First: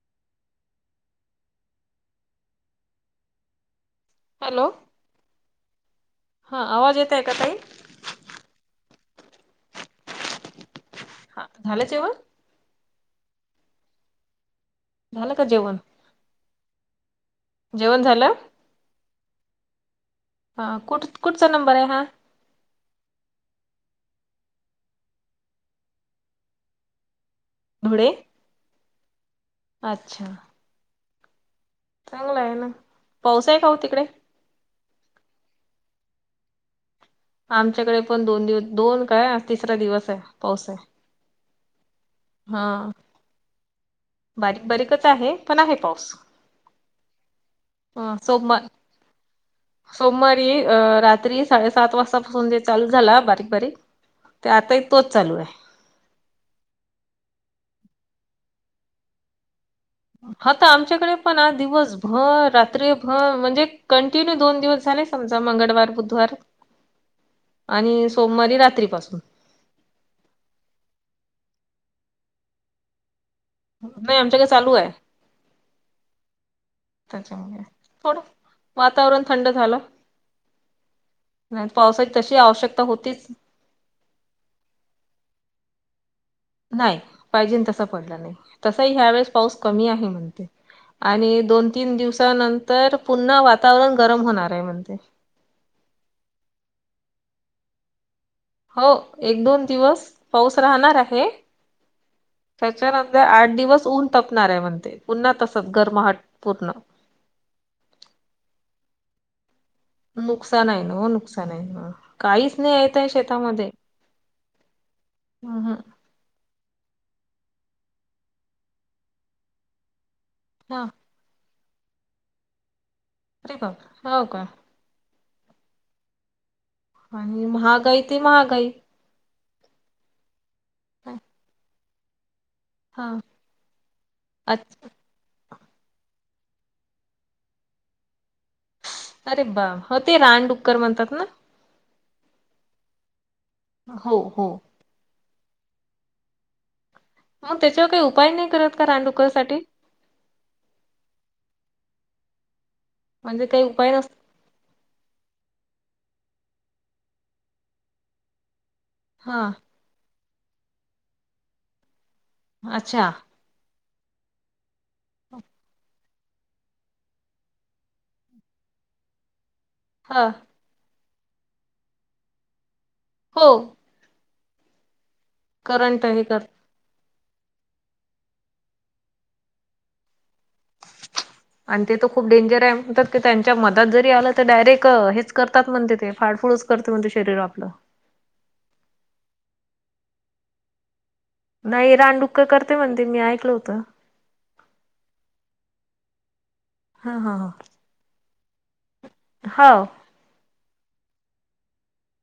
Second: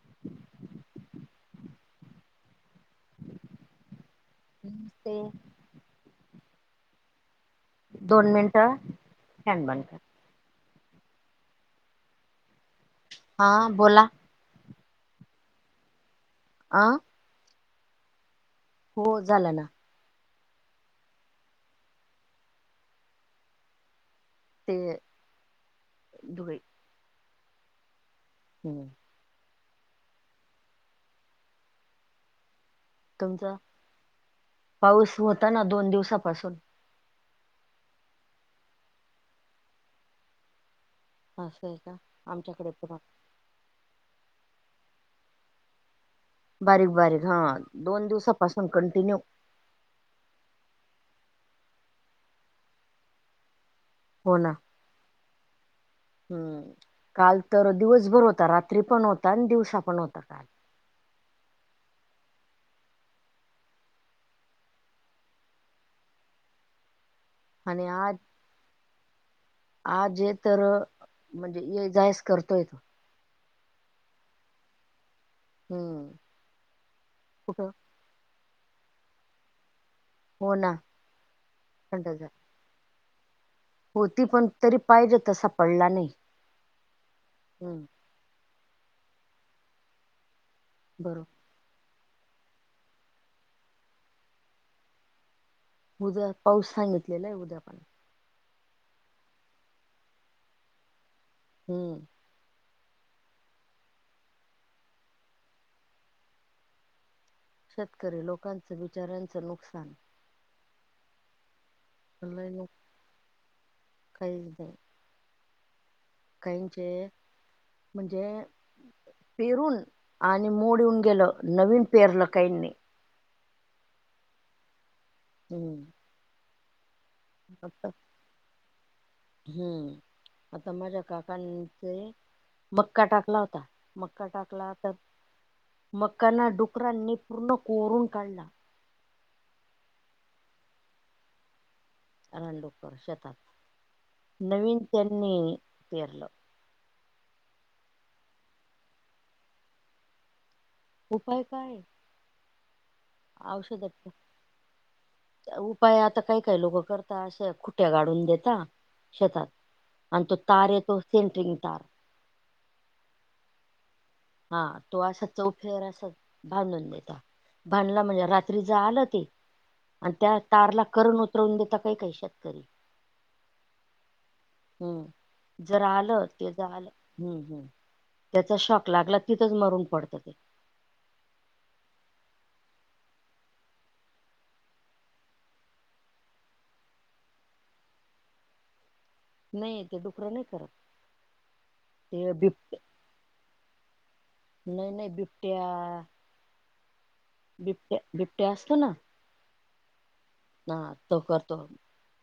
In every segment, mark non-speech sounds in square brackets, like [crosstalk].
[inaudible] Hello नमस्ते! हा आवाज येतय का ताई? दोन मिनट फँन बंद कर. हा झालं जेवन? हा बोला. झालं का जेवण? आं. ! जेवण झालं? हो झालं ना. ! हा कुठ कुठचा नंबर हाय हा? ते धुळे. धुळे? हम्म! अच्छा! चांगल हाय ना. तुमच पाऊस आहे का हो तिकडे पाऊस होता ना दोन दिवसापासून आमच्याकड पण दोन दिवस दोन काय तिसरा दिवस हाय पाऊस हाय. असं आहे का? आमच्याकडे पण बारीक बारीकच आह, पण आहे पाऊस. बारीक बारीक हा दोन अ, दिवसापासून सोमवार कंटिन्यू सोमवारी अ रात्री साडे सात वाजता फोन जे चालू झाला बारीक बारीक हो ना ते आताही तोच चालू हाय. हम्म, काल तर दिवसभर होता. रात्री पण होता आणि दिवसा पण होता काल. आता आमच्याकड पण आज दिवस भर रात्रीभर म्हणजे कंटिन्यू दोन दिवस झाले समजा मंगळवार बुधवार [inaudible] आणि सोमवारी रात्रीपासून. आज जे सरळ म्हणजे ये जायस करतोय नाही आमच्याकडे चालू हाय, हम्म त्याच्यामुळे. कुठं थोडं वातावरण थंड झालं. हो ना नाही पावसाची तशी आवश्यकता होतीच. होती पण तरी पाहिजे तसा पडला नाही. नाही. पाहिजे हम्म तसा पडला नाही. तसही ह्या वेळेस पाऊस कमी आहे म्हणते. बरोबर आणि दोन तीन दिवसानंतर पुन्हा वातावरण गरम होणार हाय म्हणतय. उद्या पाऊस सांगितलेला आहे. उद्या पण. होव एक दोन दिवस पाऊस राहणार आहे. हम्म. त्याच्यानंतर आठ दिवस ऊन तपणार हाय म्हणतय. पुन्हा तसच गरमाहट पूर्ण. शेतकरी लोकांचं बिच्याऱ्यांच नुकसान. नुकसान आहे न व नुकसान आहे नव्ह. लय काहीच नुक नाही येतय शेतामध्ये. आहं. काहिंचे म्हणजे पेरून आणि मोड हा येऊन गेलं. नवीन पेरलं काहिंनी. आरे बापरे! होव का? हम्म. आणि महागाई ती महागाई. हुं. आता माझ्या काकांचे मक्का हां. टाकला होता, मक्का टाकला अच्छा. तर मक्का ना डुकरांनी पूर्ण कोरून काढला. अरे बा! हो ते रानडुक्कर म्हणतात ना. रानडुक्कर शेतात, हो, हो. नवीन त्यांनी पेरलं. मग त्याच्यावर काय उपाय? नाही करत का रानडुकरासाठी? उपाय काय ए? म्हणजे काही उपाय नस औषधत उपाय आता काही काही लोकं करतात, अे खुट्ट्या गाढून देता शेतात. हां. आणि तो तार ये तो सेंट्रिंग तार. अच्छा. हा तो, असं चौफेअर असं भांधून देता. बांधला म्हणजे रात्री ज आलं ते. आणि हां. त्या तारला करण उतरवून देता, काही काही शेतकरी. हो. हुं. जर करंट हे आलं कर ते झालं. हुं. हुं. त्याचा शॉक लागला, तिथंच मरून पडतं ते. आणि ते त खूप डेंजर आहे म्हणतात की, त्यांच्या मधात जरी आलं तर, डायरेक हेच करतात म्हणते ते फाडफूळूच. करत म्हण ते शरीर आपलं. नाही ए ते डुकरं नाही करत. नाही ते रानडुक्कंर बिबट करतय म्हणते, मी ऐकलं होतं. नाही नाही, बिबट्या आ हा. हा. हा. ते बिबट्या असतो ना? हाव. हा, तो करतो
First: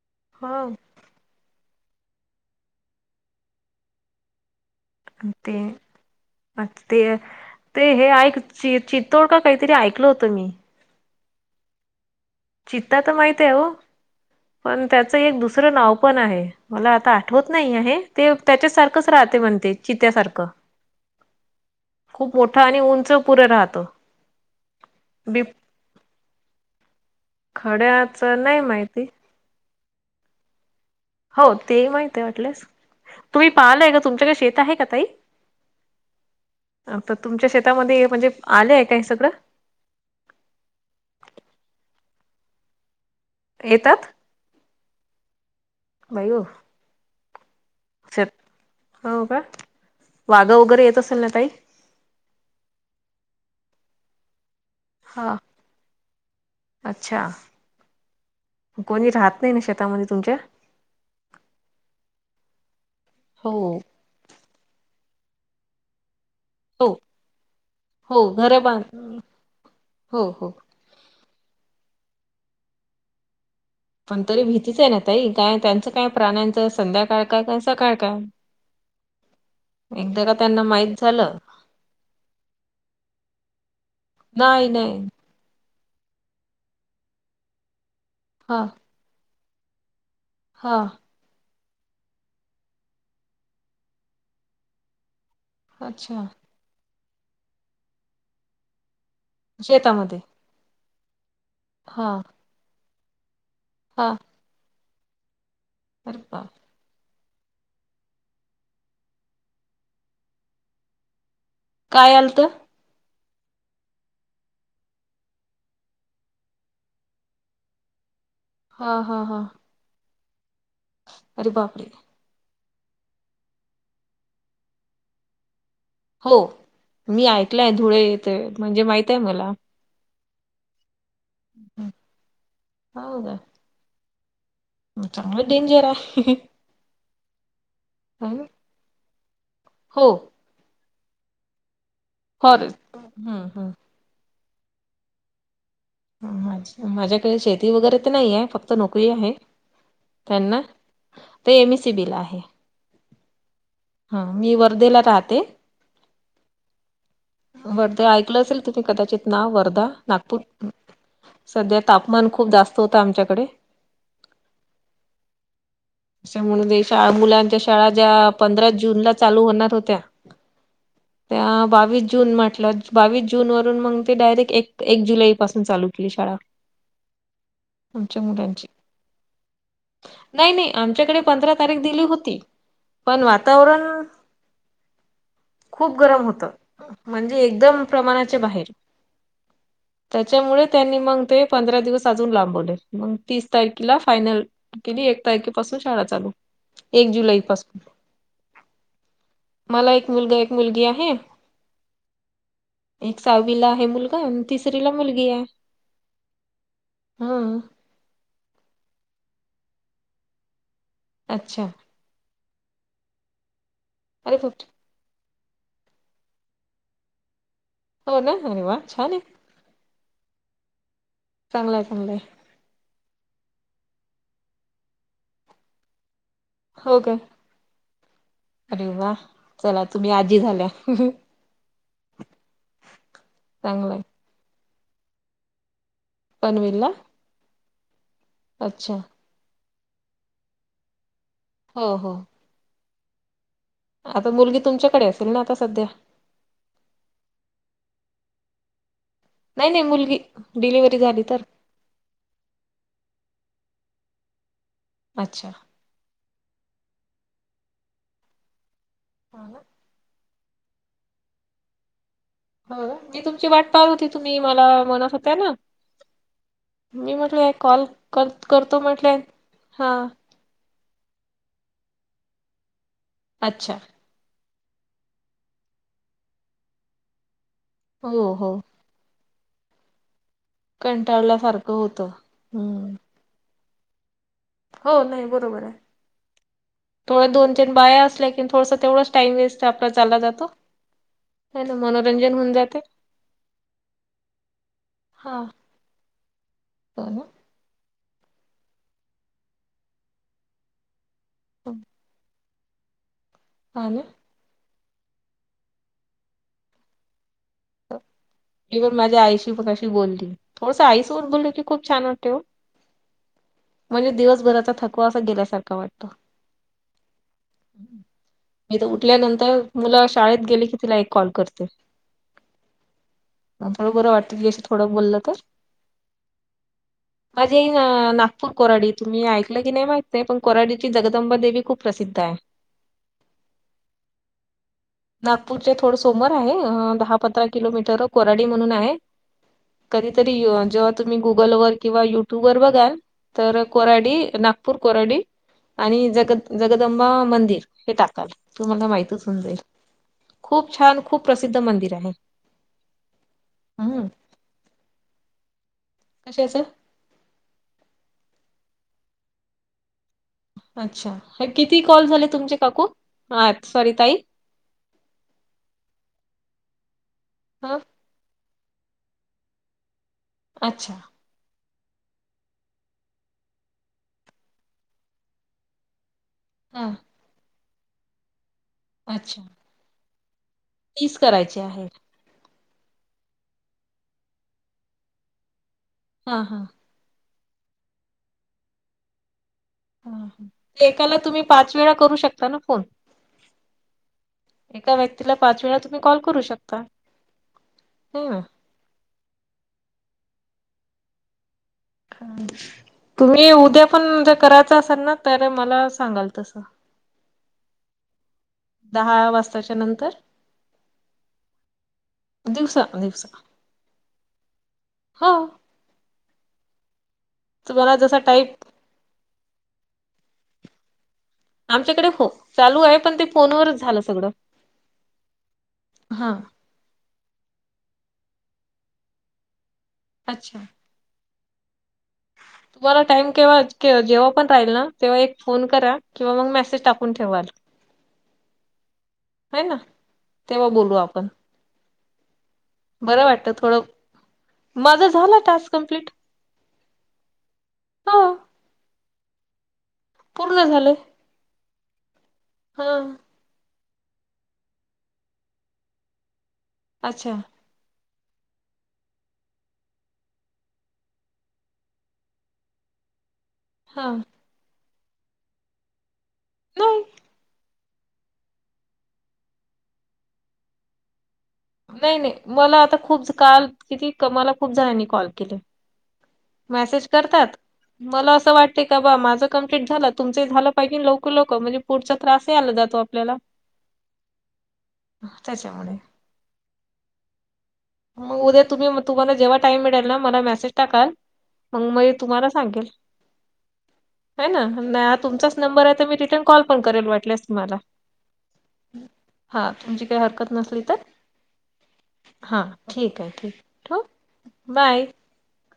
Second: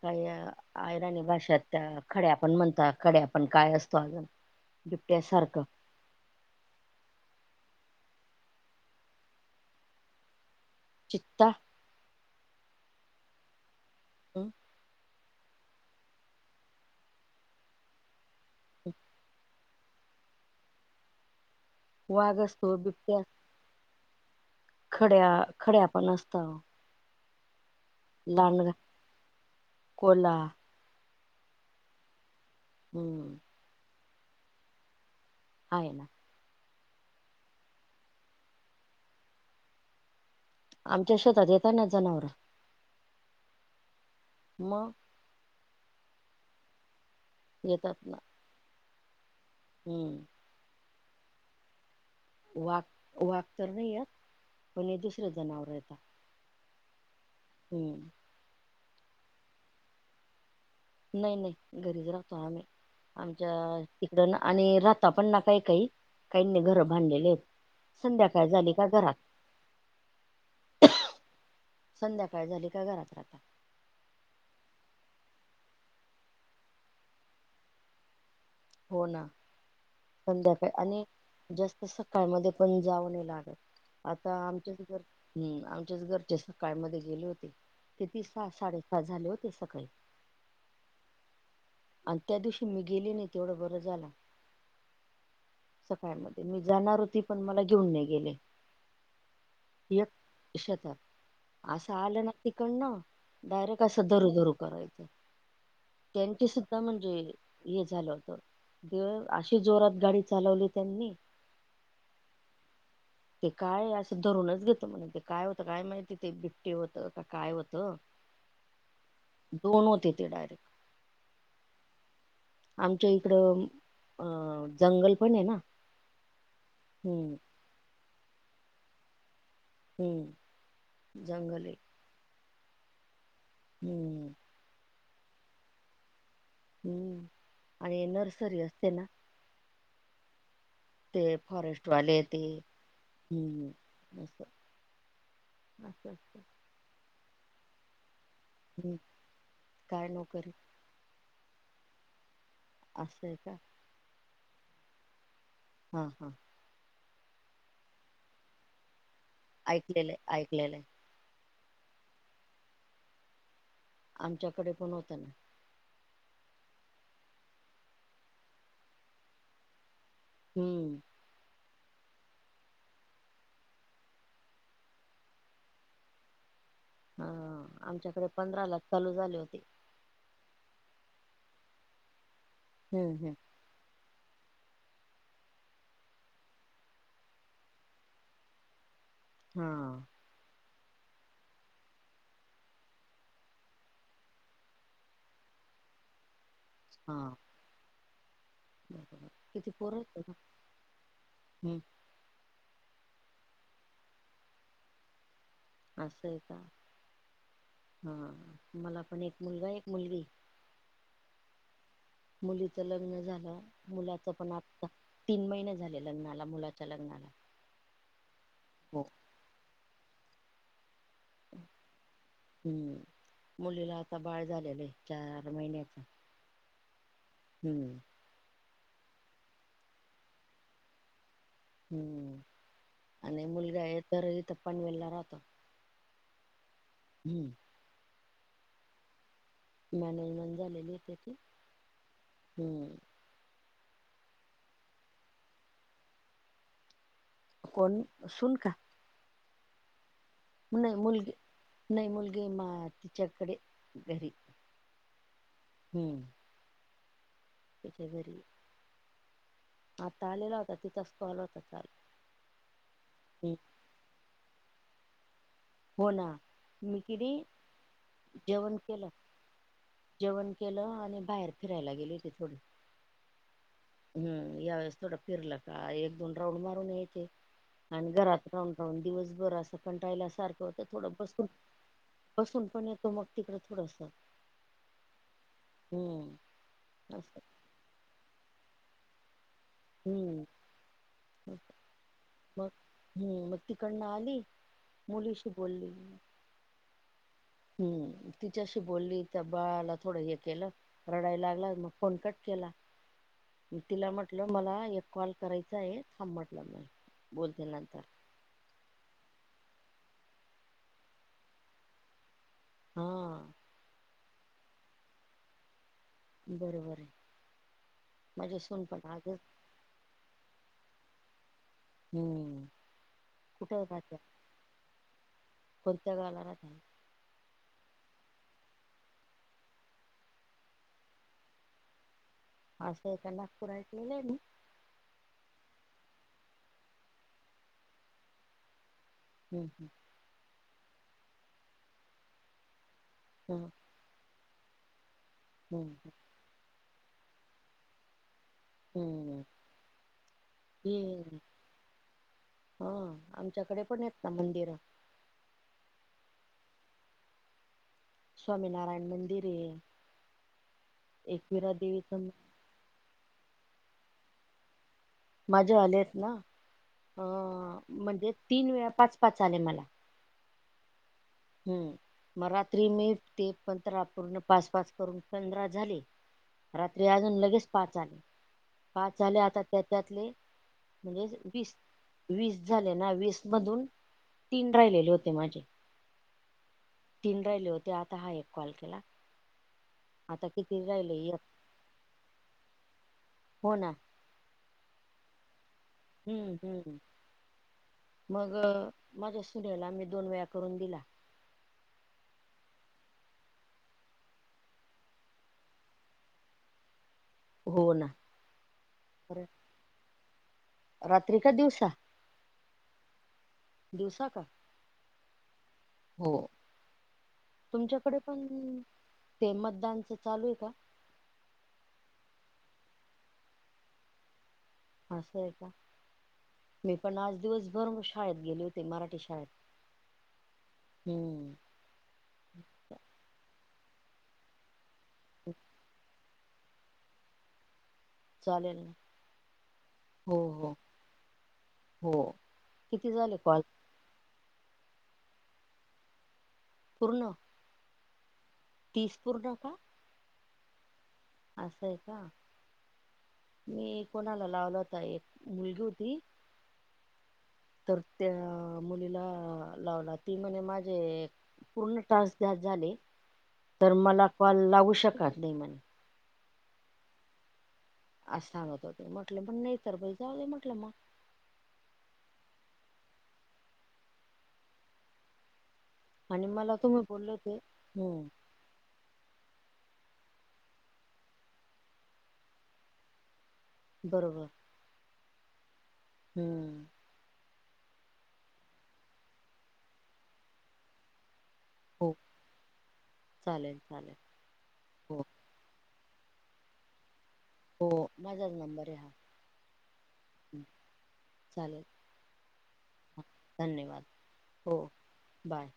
काही हो. आएत. राणी भाशात त्या खड्या पण म्हणतात, खड्या पण काय असतो अजून बिबट्या आणि ते. सारखं अच्छ ते, ते हे ऐक ची चितोड का काहीतरी ऐकलं होतं मी. चित्ता. चित्ता तर माहित हाय हो, पण त्यात एक दुसरं नाव पण आहे. मला आता आठवत नाही आहे. ते त्याच्या सारखंच राहते म्हणते चित्यासारखं. वाघ खूप मोठं असतो आणि उंच बिबट्या पुढ राहत. खड्या खड्या पण असत. खड्या लांडगा, कोल्हा. हो. ते माहित आहे वाटलेस. हम्म. तुम्ही पाहिलय का तुमच्याकडे शेत आहे का ताई? आहे. तर तुमच्या शेतामध्ये म्हणजे आलेय का हे सगळं? आमच्या शेतात येेता ना जनावर येतात? मग. बायो! येतात ना. हो का. हम्म. वाघं वगैरे येत असेल ना ताई? वाघ वाघ तर नाही येत. पण हे दुसरे हा जनावर येतात. अच्छा! हम्म. कोणी राहत नाही ना शेतामध्ये तुमच्या? नाही नाही. घरीच राहतो आम्ही. हो आमच्या तिकड आणि राहता पण न काय काही. काहींनी घरं हो बांधलेले आहेत. हो संध्याकाळ घरं झाली बांध का घरात. हो हो संध्याकाळ झाली का घरात राहता. पण तरी भीतीच आहे ना ताई. काय त्यांचं काय प्राण्यांच संध्याकाळ काय काय सकाळ काय. हो ना. एकदा का त्यांना संध्याकाळी माहित आणि झालं जास्त सकाळमध्ये पण जाऊ नाही लागत. आता नाही आमच्याच घर. नाही हम्म. आमच्याच घरचे सकाळमध्ये गेले होते ते तती स हा साडे झाल होते सगळे. हा. आणि त्या दिवशी मी गेली नाही तेवढं बरं झाला. अच्छा सकाळमध्ये. मी जाणार होती पण मला घेऊन नाही गेले. एक शेतामध्ये शेतात असं हा आलं नक् तिकडन, डायरेक्ट कसं हा दरु दरू करायचं. अरे त्यांची बाप सुद्धा म्हणजे हे झालं. [unintelligible] अशी जोरात गाडी चालवली त्यांनी काय आलत? [inaudible] ते काय असं धरूनच घेत म्हणे ते. काय होतं काय माहिती. ते बिबटी होतं का काय होतं [inaudible] हा हा हा. दोन होते ते डाय अरे बापरे! च्या इकडं अ जंगल पण आहे ना. हो. मी हम्म ऐकलंय धुळे येथे म्हणजे माहित आहे मला. हम्म. जंगल आहे. हो का? हम्म. चांगलं डेंजर आहे. हम्म. आणि नर्सरी असते ना. हो. ते फॉरेस्ट वाले ते फॉरेस्ट हम्म हम्म हम् अस. माझ्याकडे शेती वगैरे तर नाही आहे. फक्त हम्म, नोकरी आहे. काय नोकरी त्यांना ते एम एस सी बी ला आहे. असंय का? हा. मी वर्धेला राहते. हा हा. वर्धे ऐकलं असेल तुम्ही कदाचित नाव वर्धा ऐकलेलं आहे नागपूर ऐकलेलं आहे सध्या तापमान खूप जास्त होतं आमच्याकडे. आमच्याकडे पण होत ना. म्हणून मुलांच्या शाळा ज्या पंधरा जून ला चालू होणार होत्या हम्म. त्या बावीस जून म्हटलं बावीस जून वरून मग ते डायरेक्ट एक एक जुलै पासून चालू केली शाळा. हा. आमच्या आमच्याकडे पंधरा मुलांची लाच चालू झाले होते. नाही नाही. आमच्याकडे पंधरा तारीख दिली होती, हम्म पण हम्म वातावरण खूप गरम होत, म्हणजे एकदम प्रमाणाच्या बाहेर. हा त्याच्यामुळे त्यांनी मग ते पंधरा दिवस अजून लांबवले. मग तीस तारखेला फायनल किती एक तारखे पाासून शाळा चालू. एक हा जुलै पासून बरोबर किती मला पोरं एक आहेत का? मुलगा एक मुलगी आहे. हं. एक साहावीला आहे मुलगा आणि तिसरी ला मुलगी आहे. असं आहे का. हा हा मला पण एक मुलगा एक मुलगी. अच्छा. मुलीच लग्न झालं. मुलाच अरे पण खूप आत्ता तीन महिने झाले लग्नाला, मुलाच्या लग्नाला. हो ना. अरे वा हो छान आहे. चांगलाय चांगलंय. हम्म. मुलीला आता बाळ झालेलं आहे. चार महिन्याच. हो काय. हम. अरे वा. चला तुम्ही आजी झाल्या. हम्म. आणि मुलगा आहे चांगलंय तर इथ पनवेलला राहतो पनवेल ला. हम्म. अच्छा! मॅनेजमेंट झालेली आहे त्याची. हो हो. हम्म. आता मुलगी तुमच्याकडे असेल ना आता सध्या. कोण सुन का? नाय नाय मुलगी. नाय डिलिव्हरी झाली मुलगी तर नाय मुलगी मा तिच्याकडे घरी. अच्छा हमम. त्याच्या घरी.. हां ना. आता आलेला होता तिचाच काॅल होता काल. हो मी तुमची वाट पाहत होती तुम्ही मला म्हणत होतात ना. हो ना मी म्हटलंय कॉल कत जेवण करतो केलं म्हटलेय हा. जेवण केलं आणि बाहेर फिरायला गेली हो ते थोडी अच्छा हमम यावेेळेस थोडा फिरला का एक दोन राऊंड मारून येते आणि हो घरात हो राहून दिवसभर असं कंटाळयला सारखं होतं थोडं बसून कंटाळल्यासारखं होतं बसून पण हम्म येतो मग. तिकडं थोडंस हो नाय बरोबर आहे थोड्या अस दोन तिन बाया असल्या कि थोडस तेवढंच टाईम वेस्ट आपला चालला हम्म जातो. ह ना मनोरंजन होऊन मग जाते हम्म मग तिकडनं आली हा मुलीशी बोलेली [unintelligible] हम्म तिच्याशी बोली तर बाळाला थोडं हे केलं रडायला लागला मग फोन कट केला हा ना तिला म्हट म्हटलं मला एक कॉल करायचा आहे थांब म्हंटल मग बोलते हो. नंतर मी पण माझ्या आईशी मघाशी बोलली थोडसं आईसोबत बोलल की खूप छान वाटतय ओ. हा.. म्हणजे दिवसभराचा थकवा असा गेल्यासारखं वाट बरोबर ये माझी सून पण आजच. मुल शाळेत गेली की तिला एक कॉल करते. हमम. म थोडं बरं वाटतं तिच्याशी थोडं बोललं तर कोणत गाण आहे. माझी आई अ नागपूर कोराडीची तुम्ही ऐकलं की नाही माहितय पण कोराडीची जगदंबा देवी खूप प्रसिद्ध आहे. असं एका नागपूरा ऐकलेलंय मी. नागपूरचे थोड समोर आहे अ दहा पंधरा किलोमीटर कोराडी म्हणून आहे. ह ह [inaudible] तरी अ जेव्हा तुम् गुगल व किंवा युटुबवर बघाल तेव्हा हम्म कोराडी नाग पूर कोराडी हम्म आणि हम्म जग जगदंबा मंदिर हे टाका. तुम्हाला माहतीच असेल हम्म ते खूप छान खूप हे प्रसिद्ध मंदिर आहे. हा आमच्याकडे पण हम्म आहेत ना मंदिरं कश्याचं? स्वामीनारायण मंदिर ये. अच्छा किती कॉल झाले देवीचं तुमचे काकू आ सॉरी ताई? माझे आलेत ना अ हा म्हणजे तीन वेळा पाच पाच आले मला. अच्छा. हम्म. म रात्री मी ते पंधरा पूर्ण पास पाच करून पंधरा झाले. हा. रात्री अजून लगेच पाच आले पाच झाले अच्छा, आता त्या त्यातले म्हणजे करायचे वीस आहेत. वीस झाले ना वीस मधून तीन राहिलेले होते माझे. हा हा. तीन राहिले होते आता हा एक कॉल केला. हा आता किती ह राहिले एकाला एक तुम्ही पाच वेळा करू शकता ना फोन? हो ना एका व्यक्तीला पाच वेळा तुम्ही कॉल करू हम्म शकता. हम्म हो ना. मग माझ्या सुनेला मी दोन वेळा करून दिला. तुम्ही उद्या पण ज कराचं असन ना तर मला सांगाल तसं. हो ना. दहा वाजताच्या नंतर. रात्री का दिवसा दिवसा दिवसा का? हा. हो. तुम्हाला जसा तुमच्याकडे पण टाईप ते मतदानच चालूये का? आमच्याकडे फ चालू आहे पण ते फोनवरच झालं सगड. असं आहे का मी पण आज दिवसभर शाळेत गेले होते मराठी शाळेत. अच्छा. हम्म. तुम्हाला टाइम केव्हा जेव्हा पण राहील ना तेव्हा एक फोन करा. किंवा मग मेसेज टाकून ठेवाल. चालेल ना है ना हो तेव्हा हो बोलू आपण. हो. किती बरं झाले वाटत कॉल थोडं माझा झाला टास्क कंप्लीट. पूर्ण? हां. तीस पूर्ण का? पूर्ण झाले. असं आहे का? हां. मी कोणाला लावला होता एक मुलगी होती अच्छा. तर त्या मुलीला लावला ती म्हणे माझे पूर्ण टास्क झा झाले तर हां. मला कॉल लावू शकत नाही म्हणे. नाही. अस सांगत होते म्हटले पण नाही तर बाई झाले म्हटलं मग. नाही नाही मला आता खूप ज काल किती मला खूप जणांनी कॉल केले. आणि मला तुम्ही मेसेज बोलले करतात होते हम्म मला असं वाट ते का बा माझं कंप्लीट झालं तुमच झालं पाहिजे लवक लोक म्हणजे पुढचा त्रास आला जातो आपल्याला. बरोबर. हा त्याच्यामुडे. हम्म. मग उद्या तुम्हीग तुम्हाला जेव्हा टाईम मिडेल ना मला मेसेज टाकाल. मग हो तुम्हाला सांगेल चालेल चालेल ह ना नाही ह हो तुमचाच नंबर आहे मी रिटर्न कॉल पण करेन म्हटलेस तुम्हाला हो माझाच नंबर आहे हा हा तुमची काय हरकत हम्म, नसेल तर चालेल हा ठीक हा, हाय ठीक ठीऊ धन्यवाद हो बाय बाय